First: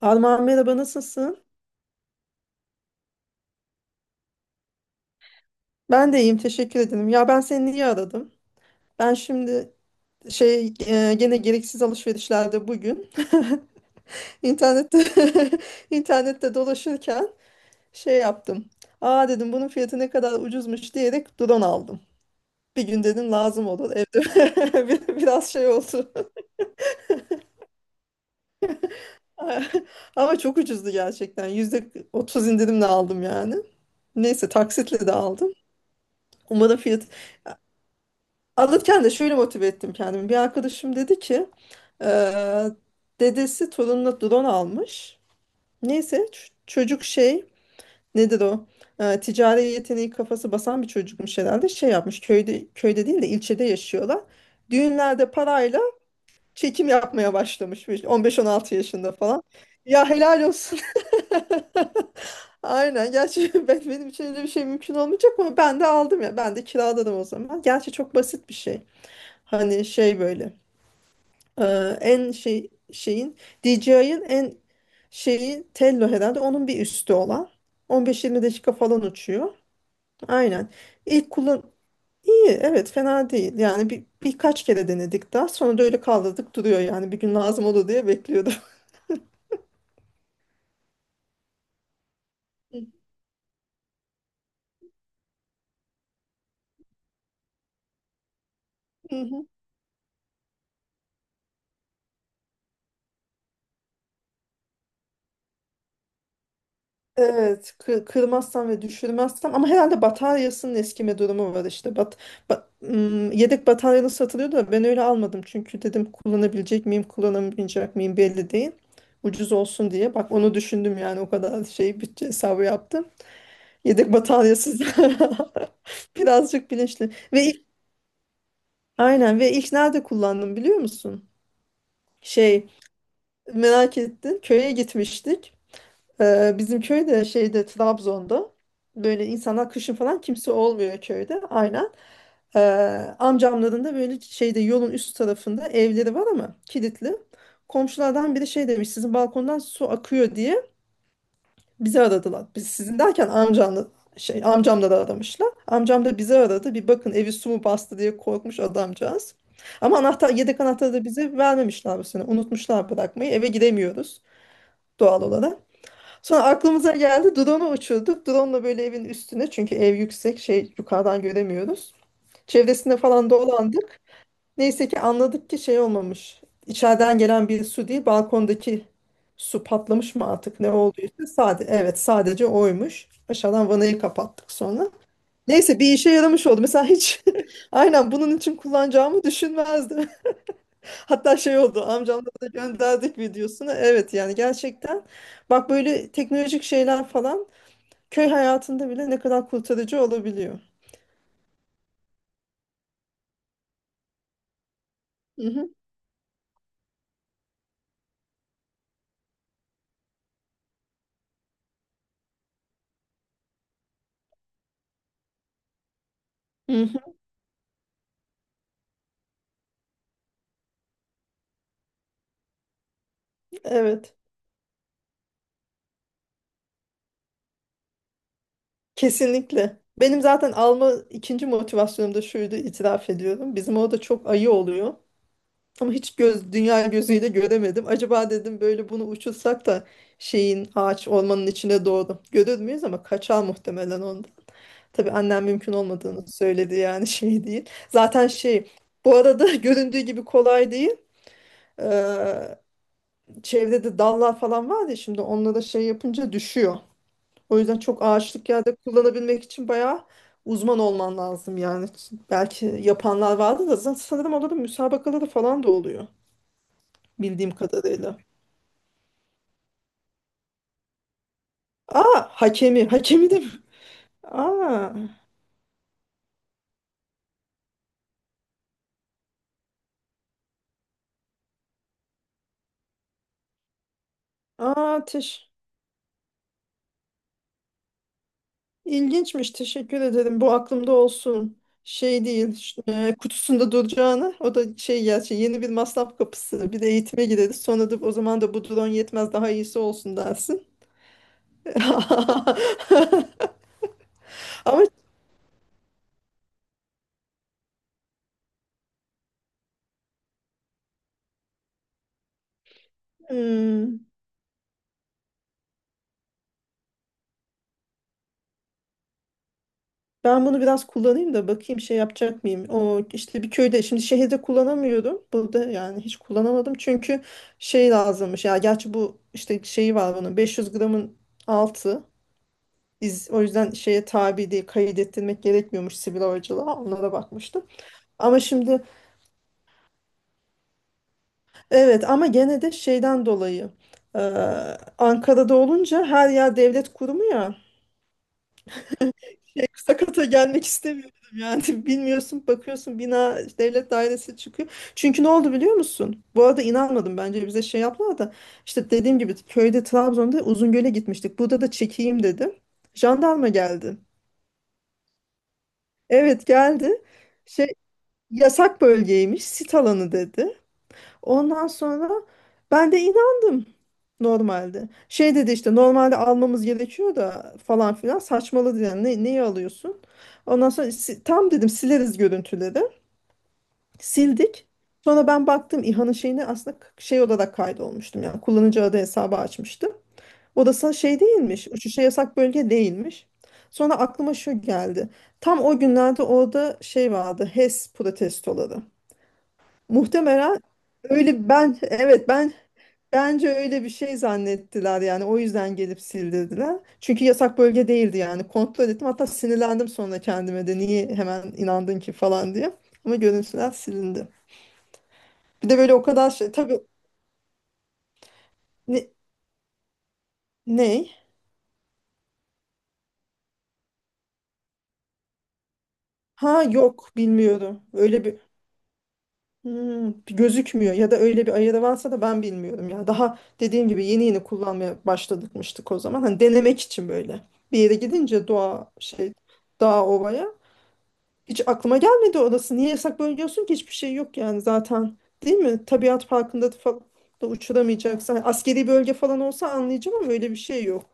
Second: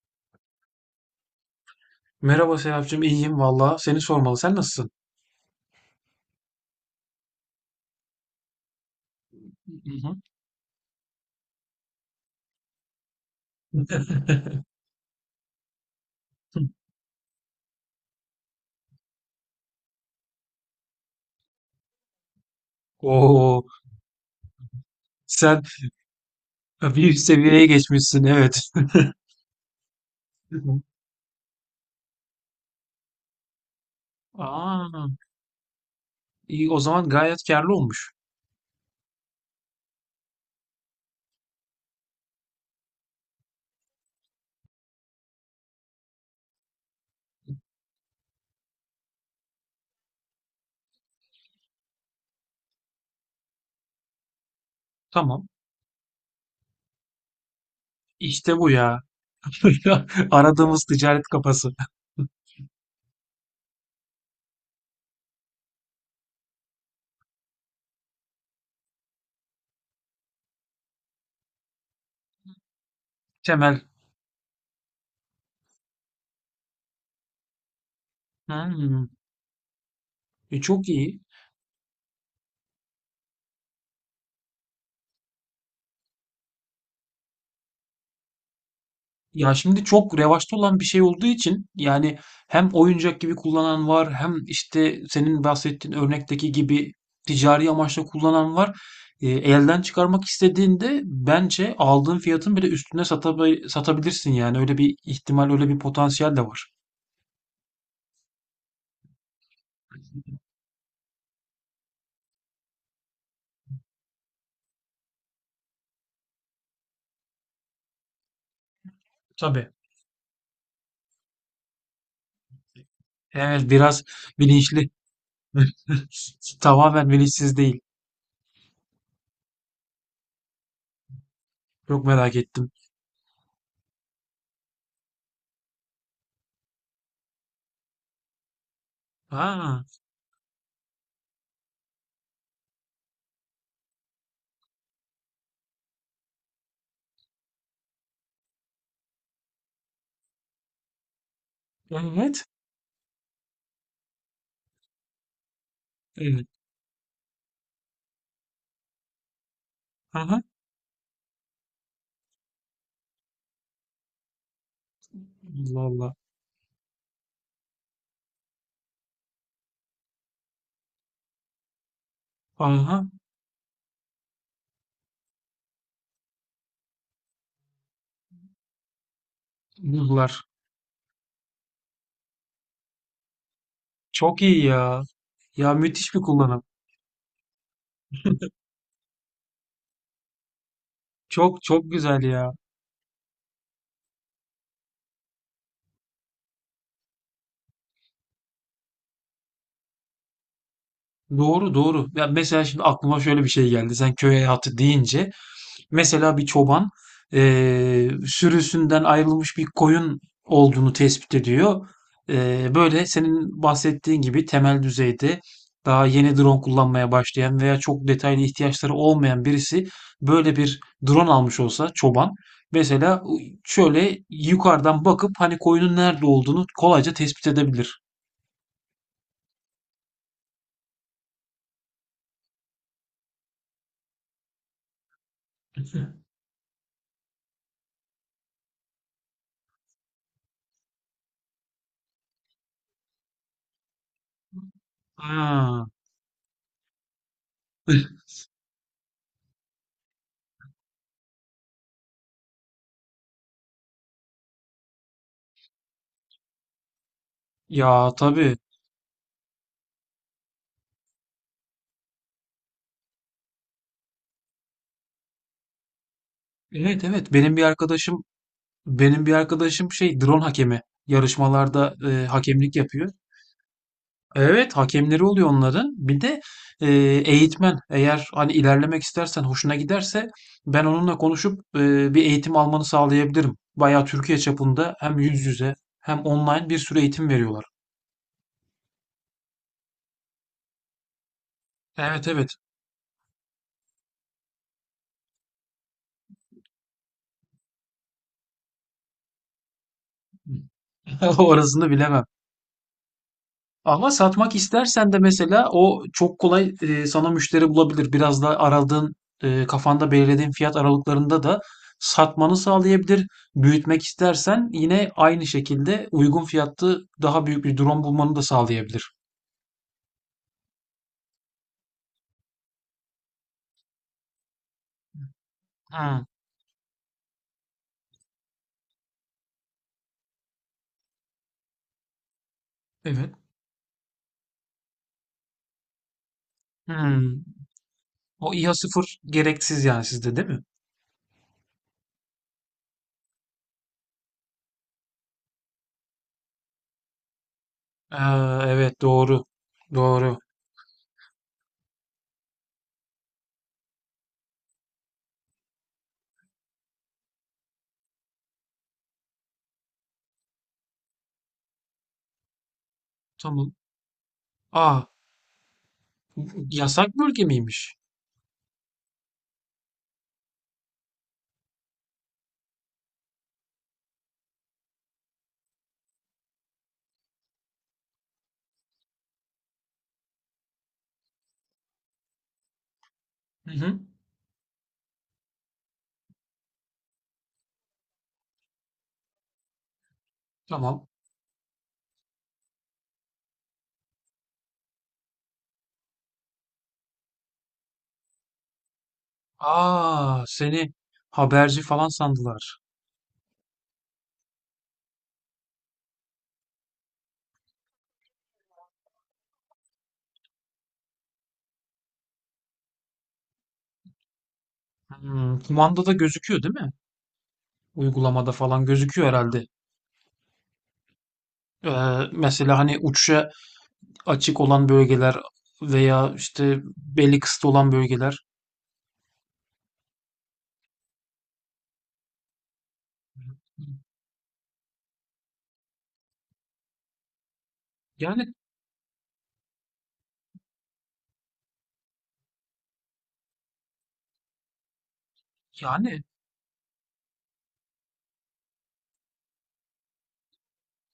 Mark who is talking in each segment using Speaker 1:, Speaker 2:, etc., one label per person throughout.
Speaker 1: Armağan, merhaba, nasılsın?
Speaker 2: Merhaba Serapcığım, iyiyim valla. Seni sormalı. Sen nasılsın?
Speaker 1: Ben de iyiyim, teşekkür ederim. Ya ben seni niye aradım? Ben şimdi
Speaker 2: Hı hı.
Speaker 1: şey, gene gereksiz alışverişlerde bugün, internette, internette dolaşırken şey yaptım. Aa, dedim bunun fiyatı ne kadar ucuzmuş diyerek drone aldım. Bir gün dedim
Speaker 2: Oo,
Speaker 1: lazım olur evde. Biraz
Speaker 2: sen
Speaker 1: şey oldu.
Speaker 2: bir üst seviyeye geçmişsin, evet.
Speaker 1: Ama çok
Speaker 2: Hı.
Speaker 1: ucuzdu gerçekten. %30 indirimle aldım yani. Neyse
Speaker 2: Aa,
Speaker 1: taksitle de aldım.
Speaker 2: iyi,
Speaker 1: Umarım
Speaker 2: o
Speaker 1: fiyat.
Speaker 2: zaman gayet karlı olmuş.
Speaker 1: Alırken de şöyle motive ettim kendimi. Bir arkadaşım dedi ki eee, dedesi torununa drone almış. Neyse çocuk, şey, nedir o? Ticari yeteneği kafası basan bir çocukmuş herhalde. Şey yapmış, köyde, köyde değil de ilçede yaşıyorlar. Düğünlerde
Speaker 2: Tamam.
Speaker 1: parayla çekim yapmaya başlamış. Böyle
Speaker 2: İşte bu
Speaker 1: 15-16
Speaker 2: ya.
Speaker 1: yaşında falan. Ya helal olsun.
Speaker 2: Aradığımız ticaret kafası.
Speaker 1: Aynen. Gerçi benim için öyle bir şey mümkün olmayacak ama ben de aldım ya. Ben de kiraladım o zaman. Gerçi çok basit bir şey. Hani şey böyle, e, en şey, şeyin
Speaker 2: Temel.
Speaker 1: DJI'ın en şeyi, Tello herhalde onun bir üstü olan, 15-20 dakika falan
Speaker 2: Hmm,
Speaker 1: uçuyor. Aynen.
Speaker 2: çok iyi.
Speaker 1: İlk kullan iyi evet, fena değil. Yani birkaç kere denedik, daha sonra da öyle kaldırdık, duruyor yani bir gün lazım olur diye bekliyordum.
Speaker 2: Ya şimdi çok revaçta olan bir şey olduğu için yani, hem oyuncak gibi kullanan var hem işte senin bahsettiğin örnekteki gibi ticari amaçla kullanan var. Elden çıkarmak istediğinde bence aldığın fiyatın bile üstüne satabilirsin yani, öyle bir ihtimal, öyle bir potansiyel de var.
Speaker 1: Evet, kırmazsam ve düşürmezsem, ama herhalde bataryasının eskime durumu var işte. Yedek bataryalı satılıyor da ben öyle almadım, çünkü dedim kullanabilecek miyim, kullanamayacak mıyım belli değil. Ucuz
Speaker 2: Tabii.
Speaker 1: olsun diye. Bak, onu düşündüm yani, o kadar şey bütçe hesabı yaptım.
Speaker 2: Evet, biraz
Speaker 1: Yedek bataryasız
Speaker 2: bilinçli.
Speaker 1: birazcık
Speaker 2: Tamamen
Speaker 1: bilinçli.
Speaker 2: bilinçsiz değil.
Speaker 1: Aynen, ve ilk nerede kullandım biliyor musun?
Speaker 2: Çok merak
Speaker 1: Şey,
Speaker 2: ettim.
Speaker 1: merak ettin, köye gitmiştik. Bizim köyde, şeyde, Trabzon'da böyle, insanlar
Speaker 2: Ha,
Speaker 1: kışın falan kimse olmuyor köyde, aynen. Ee, Amcamların da böyle şeyde yolun üst tarafında evleri var ama kilitli. Komşulardan biri şey demiş, sizin balkondan su akıyor diye bizi
Speaker 2: evet.
Speaker 1: aradılar. Biz sizin derken amcamla, şey, amcamları aramışlar. Amcam da bizi
Speaker 2: Evet.
Speaker 1: aradı. Bir bakın evi su mu bastı diye korkmuş adamcağız. Ama anahtar,
Speaker 2: Aha.
Speaker 1: yedek anahtarı da bize vermemişler bu sene. Unutmuşlar bırakmayı. Eve giremiyoruz doğal olarak.
Speaker 2: Allah Allah.
Speaker 1: Sonra aklımıza geldi, drone'u uçurduk. Drone'la böyle evin üstüne, çünkü ev yüksek, şey, yukarıdan göremiyoruz. Çevresinde
Speaker 2: Aha.
Speaker 1: falan dolandık. Neyse ki anladık ki şey olmamış. İçeriden gelen bir su değil, balkondaki su patlamış mı
Speaker 2: Buldular.
Speaker 1: artık ne olduysa, sadece evet sadece oymuş. Aşağıdan vanayı
Speaker 2: Çok
Speaker 1: kapattık
Speaker 2: iyi
Speaker 1: sonra.
Speaker 2: ya. Ya
Speaker 1: Neyse bir işe
Speaker 2: müthiş bir
Speaker 1: yaramış oldu.
Speaker 2: kullanım.
Speaker 1: Mesela hiç aynen bunun için kullanacağımı düşünmezdim. Hatta şey
Speaker 2: Çok
Speaker 1: oldu,
Speaker 2: çok güzel
Speaker 1: amcamla da
Speaker 2: ya.
Speaker 1: gönderdik videosunu. Evet yani gerçekten, bak, böyle teknolojik şeyler falan köy hayatında bile ne kadar kurtarıcı olabiliyor.
Speaker 2: Doğru doğru. Ya mesela şimdi aklıma şöyle bir şey geldi. Sen köy hayatı deyince
Speaker 1: Hı hı.
Speaker 2: mesela bir çoban sürüsünden ayrılmış bir koyun olduğunu tespit ediyor. Böyle senin bahsettiğin gibi temel düzeyde daha yeni drone
Speaker 1: Hı
Speaker 2: kullanmaya
Speaker 1: hı.
Speaker 2: başlayan veya çok detaylı ihtiyaçları olmayan birisi böyle bir drone almış olsa, çoban mesela
Speaker 1: Evet.
Speaker 2: şöyle yukarıdan bakıp hani koyunun nerede olduğunu kolayca tespit edebilir.
Speaker 1: Kesinlikle. Benim zaten alma ikinci motivasyonum da şuydu, itiraf ediyorum. Bizim orada çok ayı oluyor. Ama hiç göz, dünya gözüyle göremedim. Acaba dedim böyle bunu uçursak da şeyin, ağaç ormanın içine doğru görür müyüz, ama kaçar muhtemelen ondan. Tabii annem mümkün
Speaker 2: Ha.
Speaker 1: olmadığını söyledi yani, şey değil. Zaten şey, bu arada göründüğü gibi kolay değil. Ee, Çevrede de dallar falan var ya, şimdi onlara şey yapınca düşüyor. O yüzden çok
Speaker 2: Ya
Speaker 1: ağaçlık
Speaker 2: tabii.
Speaker 1: yerde kullanabilmek için bayağı uzman olman lazım yani. Belki yapanlar vardı da, zaten sanırım onların müsabakaları falan da oluyor
Speaker 2: Evet evet,
Speaker 1: bildiğim
Speaker 2: benim bir
Speaker 1: kadarıyla.
Speaker 2: arkadaşım benim bir arkadaşım şey drone hakemi, yarışmalarda
Speaker 1: Aa,
Speaker 2: hakemlik
Speaker 1: hakemi,
Speaker 2: yapıyor.
Speaker 1: hakemi de mi?
Speaker 2: Evet,
Speaker 1: Aa,
Speaker 2: hakemleri oluyor onların. Bir de e, eğitmen, eğer hani ilerlemek istersen hoşuna giderse ben onunla konuşup bir eğitim almanı sağlayabilirim. Bayağı Türkiye çapında
Speaker 1: aa
Speaker 2: hem
Speaker 1: teş
Speaker 2: yüz yüze hem online bir sürü eğitim veriyorlar.
Speaker 1: ilginçmiş, teşekkür ederim, bu aklımda olsun. Şey
Speaker 2: Evet evet.
Speaker 1: değil, kutusunda duracağını, o da şey, gerçi yeni bir masraf kapısı, bir de eğitime gideriz sonra da o zaman da bu drone yetmez daha iyisi olsun dersin.
Speaker 2: Orasını bilemem. Ama satmak
Speaker 1: Ama işte,
Speaker 2: istersen de mesela o çok kolay, sana müşteri bulabilir. Biraz da kafanda belirlediğin fiyat aralıklarında da satmanı sağlayabilir. Büyütmek
Speaker 1: hmm,
Speaker 2: istersen yine aynı şekilde uygun fiyatlı daha büyük bir drone bulmanı da sağlayabilir.
Speaker 1: ben bunu biraz kullanayım da bakayım şey yapacak mıyım? O işte bir köyde, şimdi şehirde kullanamıyorum. Burada yani hiç
Speaker 2: Hmm,
Speaker 1: kullanamadım. Çünkü şey lazımmış. Ya gerçi bu işte şeyi var bunun, 500 gramın altı. Biz
Speaker 2: evet.
Speaker 1: o yüzden şeye tabi değil, kaydettirmek gerekmiyormuş sivil havacılığa. Onlara
Speaker 2: Hmm.
Speaker 1: bakmıştım. Ama
Speaker 2: O İHA
Speaker 1: şimdi,
Speaker 2: sıfır gereksiz yani, sizde değil mi?
Speaker 1: evet ama gene de şeyden dolayı, eee, Ankara'da olunca her yer devlet kurumu ya.
Speaker 2: Aa, evet doğru.
Speaker 1: Şey, sakata
Speaker 2: Doğru.
Speaker 1: gelmek istemiyordum yani, bilmiyorsun, bakıyorsun bina devlet dairesi çıkıyor. Çünkü ne oldu biliyor musun? Bu arada inanmadım, bence bize şey yaptılar da, işte dediğim gibi köyde, Trabzon'da, Uzungöl'e gitmiştik. Burada da çekeyim dedim. Jandarma
Speaker 2: Tamam.
Speaker 1: geldi.
Speaker 2: Aa,
Speaker 1: Evet, geldi.
Speaker 2: yasak bölge
Speaker 1: Şey,
Speaker 2: miymiş?
Speaker 1: yasak bölgeymiş, sit alanı dedi. Ondan sonra ben de inandım normalde. Şey dedi işte, normalde almamız gerekiyor da falan filan saçmaladı yani, neyi alıyorsun? Ondan sonra tam dedim sileriz görüntüleri.
Speaker 2: Hı hı.
Speaker 1: Sildik. Sonra ben baktım İHA'nın şeyini, aslında şey olarak kaydolmuştum yani, kullanıcı adı hesabı açmıştım. Odası
Speaker 2: Tamam.
Speaker 1: şey değilmiş, uçuşa yasak bölge değilmiş. Sonra aklıma şu geldi. Tam o günlerde orada şey vardı, HES protestoları.
Speaker 2: Aa,
Speaker 1: Muhtemelen.
Speaker 2: seni
Speaker 1: Öyle, ben,
Speaker 2: haberci falan
Speaker 1: evet ben,
Speaker 2: sandılar.
Speaker 1: bence öyle bir şey zannettiler yani, o yüzden gelip sildirdiler. Çünkü yasak bölge değildi yani, kontrol ettim, hatta sinirlendim sonra kendime de niye hemen inandın ki falan diye. Ama görüntüler silindi.
Speaker 2: Hmm,
Speaker 1: Bir de böyle o
Speaker 2: kumandada
Speaker 1: kadar şey
Speaker 2: gözüküyor değil
Speaker 1: tabii,
Speaker 2: mi? Uygulamada falan
Speaker 1: ne,
Speaker 2: gözüküyor herhalde.
Speaker 1: ne?
Speaker 2: Ee, Mesela hani uçuşa açık olan bölgeler, veya
Speaker 1: Ha,
Speaker 2: işte
Speaker 1: yok,
Speaker 2: belli kısıtlı
Speaker 1: bilmiyorum
Speaker 2: olan
Speaker 1: öyle
Speaker 2: bölgeler.
Speaker 1: bir, gözükmüyor ya da öyle bir ayarı varsa da ben bilmiyorum ya. Daha dediğim gibi yeni yeni kullanmaya başladıkmıştık o zaman, hani denemek için böyle bir yere gidince
Speaker 2: Yani
Speaker 1: doğa şey, dağ ovaya. Hiç aklıma gelmedi orası. Niye yasak bölge olsun ki? Hiçbir şey yok yani zaten. Değil mi?
Speaker 2: yani
Speaker 1: Tabiat parkında da falan da uçuramayacaksın. Hani askeri bölge falan olsa anlayacağım, ama öyle bir şey yok.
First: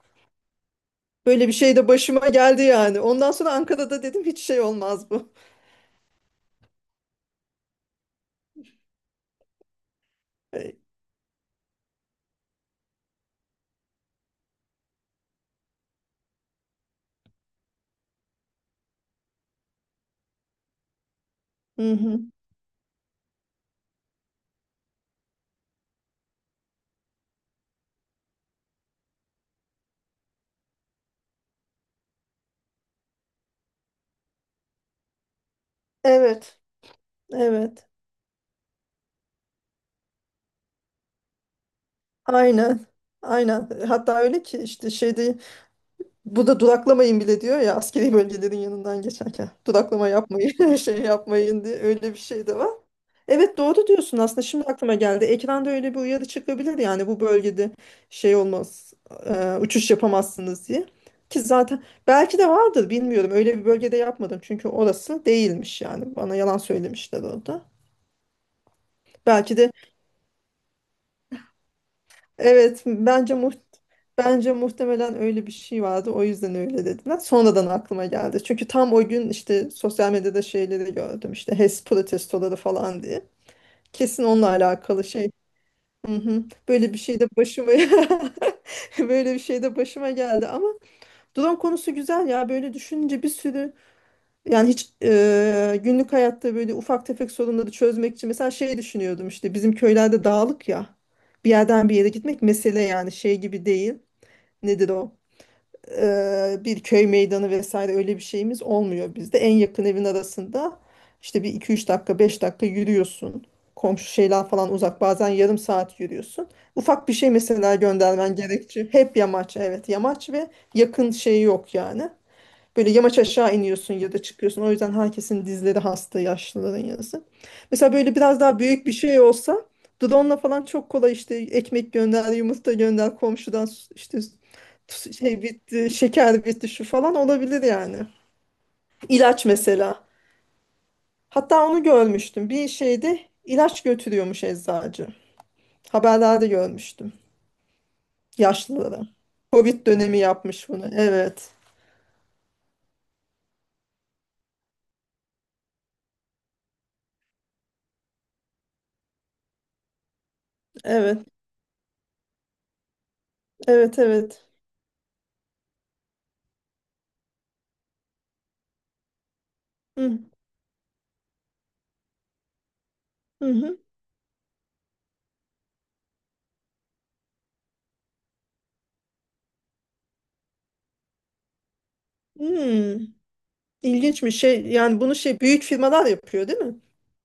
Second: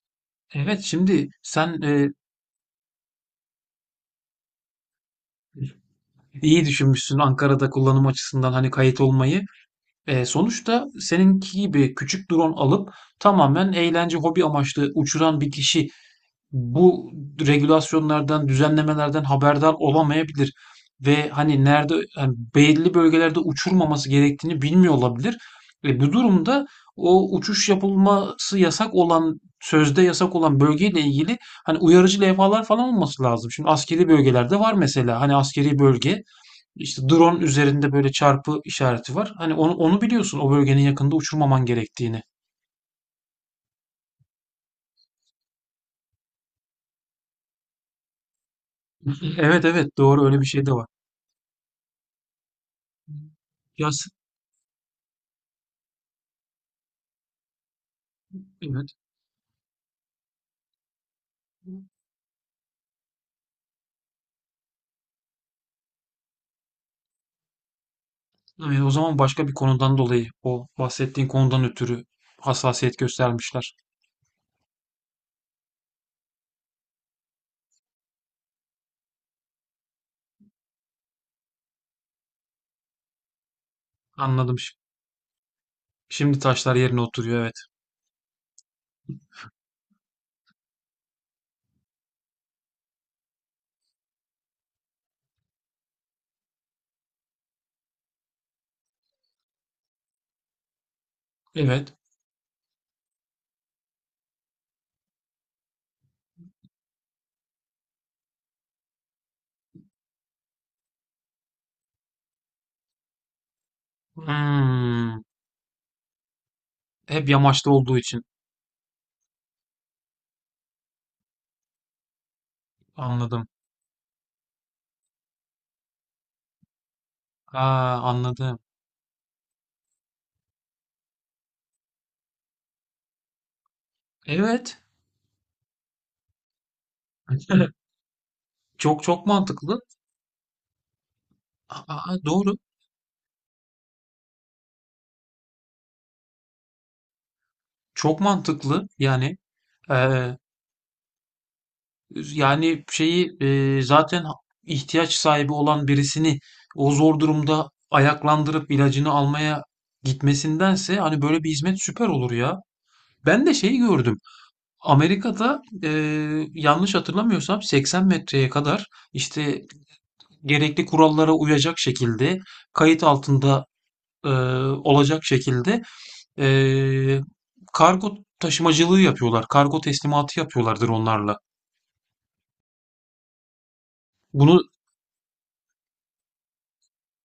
Speaker 2: evet, şimdi
Speaker 1: Böyle bir şey
Speaker 2: sen,
Speaker 1: de başıma geldi yani. Ondan sonra Ankara'da dedim hiç şey olmaz bu.
Speaker 2: iyi düşünmüşsün Ankara'da kullanım açısından hani kayıt olmayı. Sonuçta seninki gibi küçük drone alıp tamamen eğlence, hobi amaçlı uçuran bir kişi bu regülasyonlardan, düzenlemelerden haberdar olamayabilir ve hani
Speaker 1: Hı
Speaker 2: nerede
Speaker 1: hı.
Speaker 2: yani belli bölgelerde uçurmaması gerektiğini bilmiyor olabilir. Bu durumda o uçuş yapılması yasak olan, sözde yasak olan bölgeyle ilgili hani uyarıcı levhalar falan olması lazım. Şimdi askeri bölgelerde var mesela, hani askeri bölge
Speaker 1: Evet.
Speaker 2: işte drone
Speaker 1: Evet.
Speaker 2: üzerinde böyle çarpı işareti var. Hani onu biliyorsun, o bölgenin yakında uçurmaman gerektiğini.
Speaker 1: Aynen. Aynen. Hatta öyle ki işte şeyde, bu da duraklamayın bile diyor ya askeri bölgelerin yanından geçerken.
Speaker 2: Evet evet,
Speaker 1: Duraklama
Speaker 2: doğru, öyle bir şey de
Speaker 1: yapmayın,
Speaker 2: var.
Speaker 1: şey yapmayın diye öyle bir şey de var. Evet, doğru
Speaker 2: Yaz,
Speaker 1: diyorsun, aslında şimdi aklıma geldi. Ekranda öyle bir uyarı çıkabilir yani bu bölgede şey
Speaker 2: evet.
Speaker 1: olmaz, uçuş yapamazsınız diye. Ki zaten belki de vardır bilmiyorum, öyle bir bölgede yapmadım çünkü orası değilmiş yani, bana yalan söylemişler orada.
Speaker 2: Evet, o zaman başka bir
Speaker 1: Belki de.
Speaker 2: konudan dolayı, o bahsettiğin konudan ötürü
Speaker 1: Evet,
Speaker 2: hassasiyet göstermişler.
Speaker 1: bence muhtemelen öyle bir şey vardı. O yüzden öyle dediler. Sonradan aklıma geldi. Çünkü tam o gün işte sosyal medyada şeyleri gördüm. İşte HES protestoları falan diye. Kesin onunla
Speaker 2: Anladım.
Speaker 1: alakalı şey. Hı
Speaker 2: Şimdi
Speaker 1: hı.
Speaker 2: taşlar
Speaker 1: Böyle bir
Speaker 2: yerine
Speaker 1: şey de
Speaker 2: oturuyor, evet.
Speaker 1: başıma böyle bir şey de başıma geldi ama drone konusu güzel ya. Böyle düşününce bir sürü yani, hiç günlük hayatta böyle ufak tefek sorunları çözmek için mesela şey düşünüyordum, işte bizim köylerde dağlık ya. Bir yerden
Speaker 2: Evet.
Speaker 1: bir yere gitmek mesele yani, şey gibi değil, nedir o, bir köy meydanı vesaire öyle bir şeyimiz olmuyor bizde. En yakın evin arasında işte bir iki üç dakika, 5 dakika yürüyorsun. Komşu şeyler falan uzak,
Speaker 2: Hmm,
Speaker 1: bazen yarım saat yürüyorsun. Ufak bir
Speaker 2: hep
Speaker 1: şey
Speaker 2: yamaçta
Speaker 1: mesela
Speaker 2: olduğu için
Speaker 1: göndermen gerekçe. Hep yamaç, evet yamaç ve yakın şey yok yani. Böyle yamaç
Speaker 2: anladım.
Speaker 1: aşağı iniyorsun ya da çıkıyorsun. O yüzden herkesin dizleri hasta, yaşlıların yazı. Mesela
Speaker 2: Aa,
Speaker 1: böyle biraz
Speaker 2: anladım.
Speaker 1: daha büyük bir şey olsa drone'la falan çok kolay, işte ekmek gönder, yumurta gönder, komşudan işte
Speaker 2: Evet.
Speaker 1: şey bitti, şeker bitti, şu falan olabilir yani.
Speaker 2: Çok çok
Speaker 1: İlaç
Speaker 2: mantıklı.
Speaker 1: mesela. Hatta onu
Speaker 2: Aa,
Speaker 1: görmüştüm.
Speaker 2: doğru.
Speaker 1: Bir şeyde ilaç götürüyormuş eczacı. Haberlerde görmüştüm,
Speaker 2: Çok mantıklı.
Speaker 1: yaşlılara. Covid dönemi
Speaker 2: Eee,
Speaker 1: yapmış bunu. Evet.
Speaker 2: Yani şeyi, zaten ihtiyaç sahibi olan birisini o zor durumda ayaklandırıp ilacını almaya gitmesindense hani
Speaker 1: Evet.
Speaker 2: böyle bir hizmet süper olur ya. Ben de şeyi
Speaker 1: Evet,
Speaker 2: gördüm.
Speaker 1: evet.
Speaker 2: Amerika'da, yanlış hatırlamıyorsam 80 metreye kadar işte
Speaker 1: Hı
Speaker 2: gerekli kurallara uyacak şekilde kayıt
Speaker 1: hı.
Speaker 2: altında,
Speaker 1: Hı.
Speaker 2: e, olacak şekilde, e, kargo taşımacılığı yapıyorlar. Kargo teslimatı yapıyorlardır onlarla.
Speaker 1: Hmm. İlginç bir
Speaker 2: Bunu
Speaker 1: şey. Yani bunu şey büyük firmalar yapıyor değil mi?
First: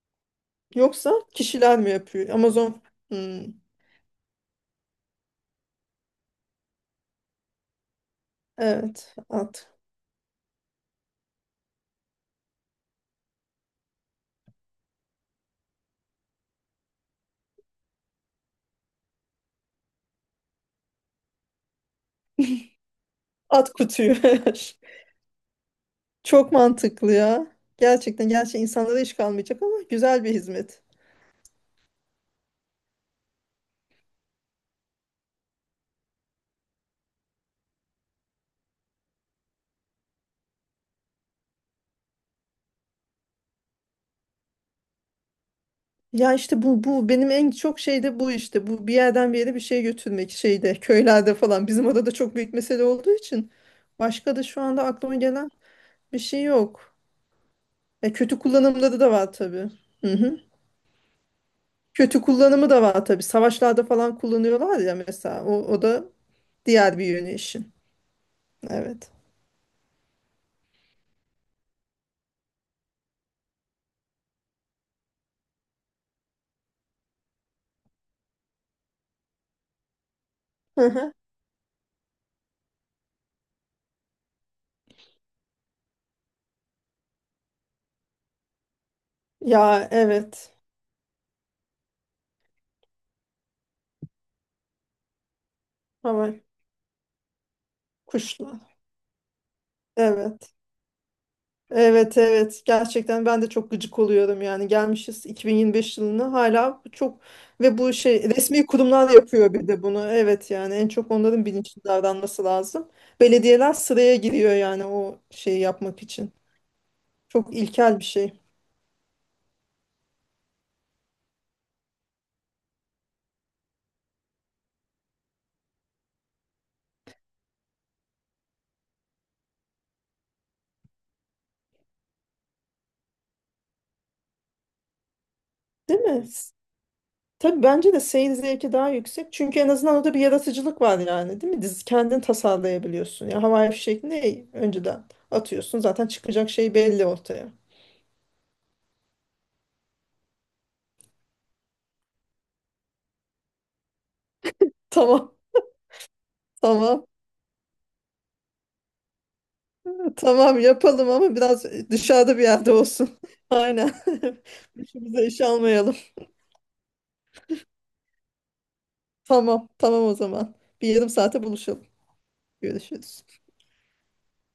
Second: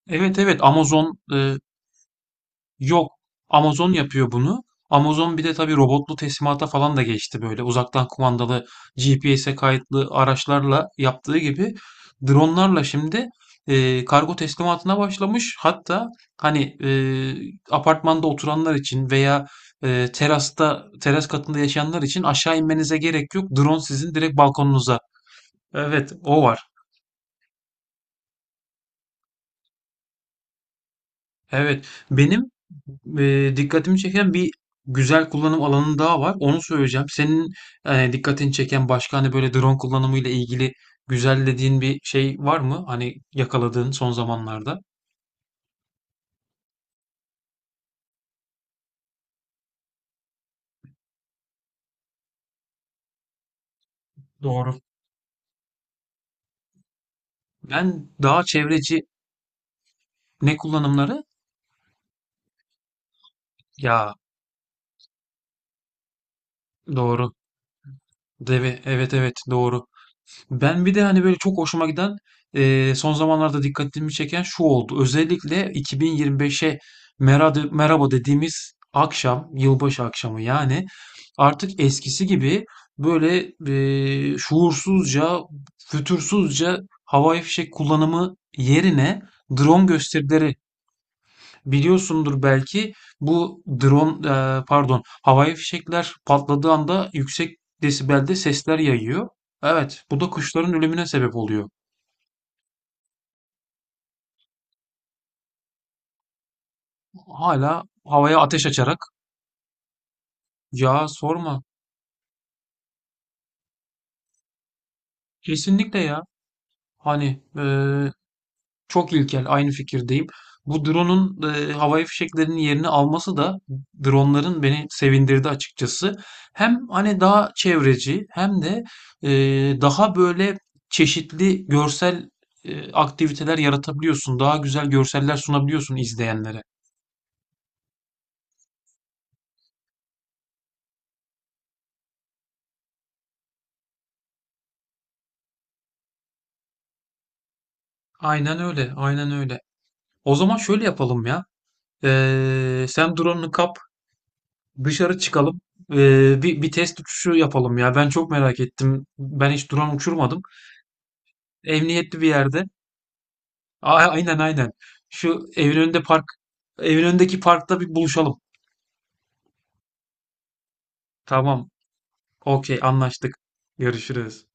Speaker 2: Evet evet,
Speaker 1: Yoksa
Speaker 2: Amazon,
Speaker 1: kişiler mi yapıyor? Amazon.
Speaker 2: yok.
Speaker 1: Hmm,
Speaker 2: Amazon yapıyor bunu. Amazon bir de tabii robotlu teslimata falan da geçti böyle. Uzaktan kumandalı
Speaker 1: evet.
Speaker 2: GPS'e
Speaker 1: At.
Speaker 2: kayıtlı araçlarla yaptığı gibi dronlarla şimdi kargo teslimatına başlamış. Hatta hani, apartmanda oturanlar için veya, teras katında yaşayanlar için aşağı inmenize gerek yok.
Speaker 1: At
Speaker 2: Drone sizin
Speaker 1: kutuyu.
Speaker 2: direkt balkonunuza. Evet, o
Speaker 1: Çok
Speaker 2: var.
Speaker 1: mantıklı ya. Gerçekten, gerçekten insanlara iş kalmayacak ama güzel bir hizmet.
Speaker 2: Evet, benim dikkatimi çeken bir güzel kullanım alanı daha var. Onu söyleyeceğim. Senin dikkatini çeken başka hani böyle drone kullanımı ile ilgili güzel dediğin bir şey var mı? Hani yakaladığın son zamanlarda.
Speaker 1: Ya işte bu benim en çok şey de bu işte. Bu, bir yerden bir yere bir şey götürmek, şeyde köylerde falan. Bizim orada da çok büyük mesele olduğu için, başka da şu
Speaker 2: Doğru.
Speaker 1: anda aklıma gelen bir şey yok.
Speaker 2: Ben
Speaker 1: Kötü
Speaker 2: daha
Speaker 1: kullanımları
Speaker 2: çevreci
Speaker 1: da var tabii. Hı hı.
Speaker 2: ne kullanımları?
Speaker 1: Kötü kullanımı da var tabii. Savaşlarda
Speaker 2: Ya
Speaker 1: falan kullanıyorlar ya mesela. O da diğer bir
Speaker 2: doğru.
Speaker 1: yönü işin. Evet.
Speaker 2: Evet evet doğru. Ben bir de hani böyle çok hoşuma giden, son zamanlarda dikkatimi çeken şu oldu. Özellikle 2025'e merhaba, merhaba dediğimiz akşam, yılbaşı akşamı
Speaker 1: Hı
Speaker 2: yani
Speaker 1: hı.
Speaker 2: artık eskisi gibi böyle şuursuzca, fütursuzca havai fişek kullanımı yerine drone
Speaker 1: Ya evet.
Speaker 2: gösterileri. Biliyorsundur belki, bu drone, pardon, havai fişekler
Speaker 1: Hava,
Speaker 2: patladığı anda yüksek desibelde
Speaker 1: kuşlar.
Speaker 2: sesler yayıyor. Evet, bu da
Speaker 1: Evet.
Speaker 2: kuşların ölümüne sebep oluyor.
Speaker 1: Evet, evet. Gerçekten ben de çok gıcık oluyorum yani. Gelmişiz 2025 yılına hala çok, ve
Speaker 2: Hala
Speaker 1: bu şey
Speaker 2: havaya ateş
Speaker 1: resmi
Speaker 2: açarak,
Speaker 1: kurumlar yapıyor bir de bunu. Evet yani en
Speaker 2: ya
Speaker 1: çok onların
Speaker 2: sorma.
Speaker 1: bilinçli davranması lazım. Belediyeler sıraya giriyor yani o şeyi
Speaker 2: Kesinlikle
Speaker 1: yapmak
Speaker 2: ya.
Speaker 1: için.
Speaker 2: Hani,
Speaker 1: Çok ilkel bir şey.
Speaker 2: çok ilkel, aynı fikirdeyim. Bu drone'un, havai fişeklerinin yerini alması da, drone'ların beni sevindirdi açıkçası. Hem hani daha çevreci hem de, e, daha böyle çeşitli görsel, aktiviteler yaratabiliyorsun. Daha güzel görseller sunabiliyorsun
Speaker 1: Değil mi?
Speaker 2: izleyenlere.
Speaker 1: Tabii bence de seyir zevki daha yüksek. Çünkü en azından orada bir yaratıcılık var yani, değil mi? Dizi kendin tasarlayabiliyorsun. Ya havai fişek ne, önceden atıyorsun. Zaten çıkacak şey belli ortaya.
Speaker 2: Aynen öyle, aynen öyle. O zaman şöyle yapalım ya. Sen drone'unu kap, dışarı
Speaker 1: Tamam.
Speaker 2: çıkalım. E, bir test
Speaker 1: Tamam.
Speaker 2: uçuşu yapalım ya. Ben çok merak ettim. Ben hiç drone uçurmadım.
Speaker 1: Tamam, yapalım ama biraz
Speaker 2: Emniyetli bir
Speaker 1: dışarıda bir
Speaker 2: yerde.
Speaker 1: yerde olsun. Aynen.
Speaker 2: Aynen aynen.
Speaker 1: Başımıza
Speaker 2: Şu
Speaker 1: iş
Speaker 2: evin
Speaker 1: almayalım.
Speaker 2: önünde park, evin önündeki parkta bir buluşalım.
Speaker 1: Tamam. Tamam o zaman. Bir yarım saate
Speaker 2: Tamam.
Speaker 1: buluşalım.
Speaker 2: Okey,
Speaker 1: Görüşürüz.
Speaker 2: anlaştık. Görüşürüz.